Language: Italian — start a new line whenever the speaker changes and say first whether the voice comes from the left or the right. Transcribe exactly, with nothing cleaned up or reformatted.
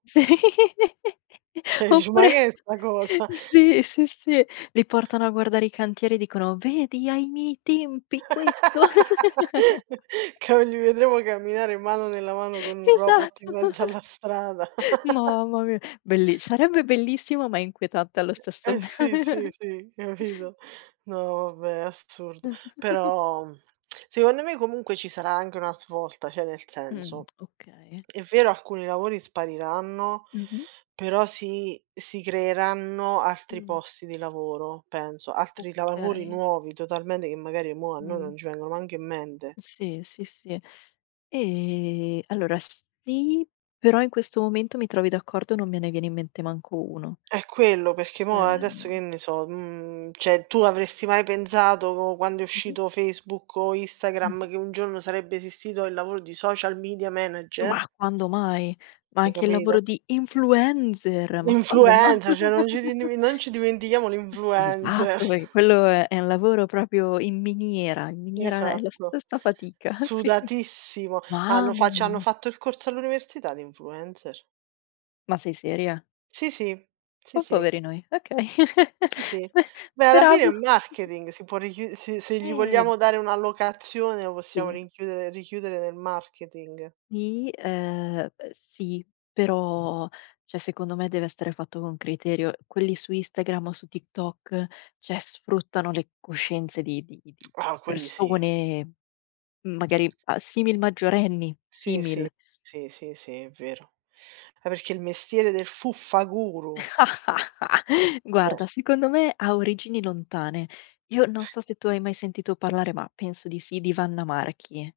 left: Sì,
right: ceh ici: "ma
left: oppure
right: che è sta cosa?"
left: sì, sì, sì. Li portano a guardare i cantieri e dicono: "Vedi, ai miei tempi questo".
right: Che non li vedremo camminare mano nella mano con un robot
left: Esatto.
right: in mezzo alla strada.
left: Mamma mia! Bellis sarebbe bellissimo ma inquietante allo stesso
right: Eh
left: m
right: sì, sì, sì, capido? No vabbè è assurdo, però, mhmm, secondo me comunque ci sarà anche una svolta, ceh nel
left: Mh.
right: senso,
left: Okay.
right: è vero alcuni lavori spariranno,
left: Mh-mh.
right: però si si creeranno altri
left: Mh.
right: posti di lavoro, penso, altri lavori
left: Okay.
right: nuovi totalmente, che magari mo' a noi
left: Mh.
right: non ci vengono manc' in mente.
left: Sì, sì, sì. E allora sì, però in questo momento mi trovi d'accordo, non me ne viene in mente manco uno.
right: È quello, perché mo' adesso, che
left: Cioè
right: ne so, mhmm, ceh tu avresti mai penzato quando è
left: Mh-mh.
right: uscito Facebook o Instagram,
left: Mh-mh.
right: che un giorno sarebbe esistito il lavoro di social media manager?
left: Mah quando mai? Ma
right: Hai
left: anche il
right: capido?
left: lavoro di influenzer, ma quando ma?
right: L'influencer, ceh non ci dimen non ci dimentichiamo l'influencer.
left: Esatto, perché quello è è un lavoro proprio in miniera, in miniera è la
right: Esatto.
left: stessa fatica, sì.
right: Sudatissimo, hanno
left: Mamma
right: fa c'hanno
left: mia!
right: fatto il corso all'università di influencer.
left: Ma sei seria?
right: Sì, sì. Sì,
left: Oh
right: sì.
left: poverino i okay.
right: Si, si. Beh alla fine è
left: Speravo.
right: marketing, si può richiu se se gli
left: Eh!
right: vogliamo dare una allocazione lo possiamo
left: Sia
right: rinchiudere richiudere nel marketing.
left: Ni, ehm uhm sì, però cioè secondo me deve essere fatto con criterio. Quelli su Instagram o su TikTok, cioè sfruttano le coscienze di di di di
right: Oh! Quelli sì.
left: persone, magari a simil maggiorenni,
right: Sì, sì,
left: simil.
right: si, sì, sì, è vero. Ah perché
left: Sì.
right: il mestiere del fuffa-guru. Eh.
left: Guarda, secondo me ha origini lontane. Io non so se tu hai mai sentito parlare, ma penso di sì, di Wanna Marchi.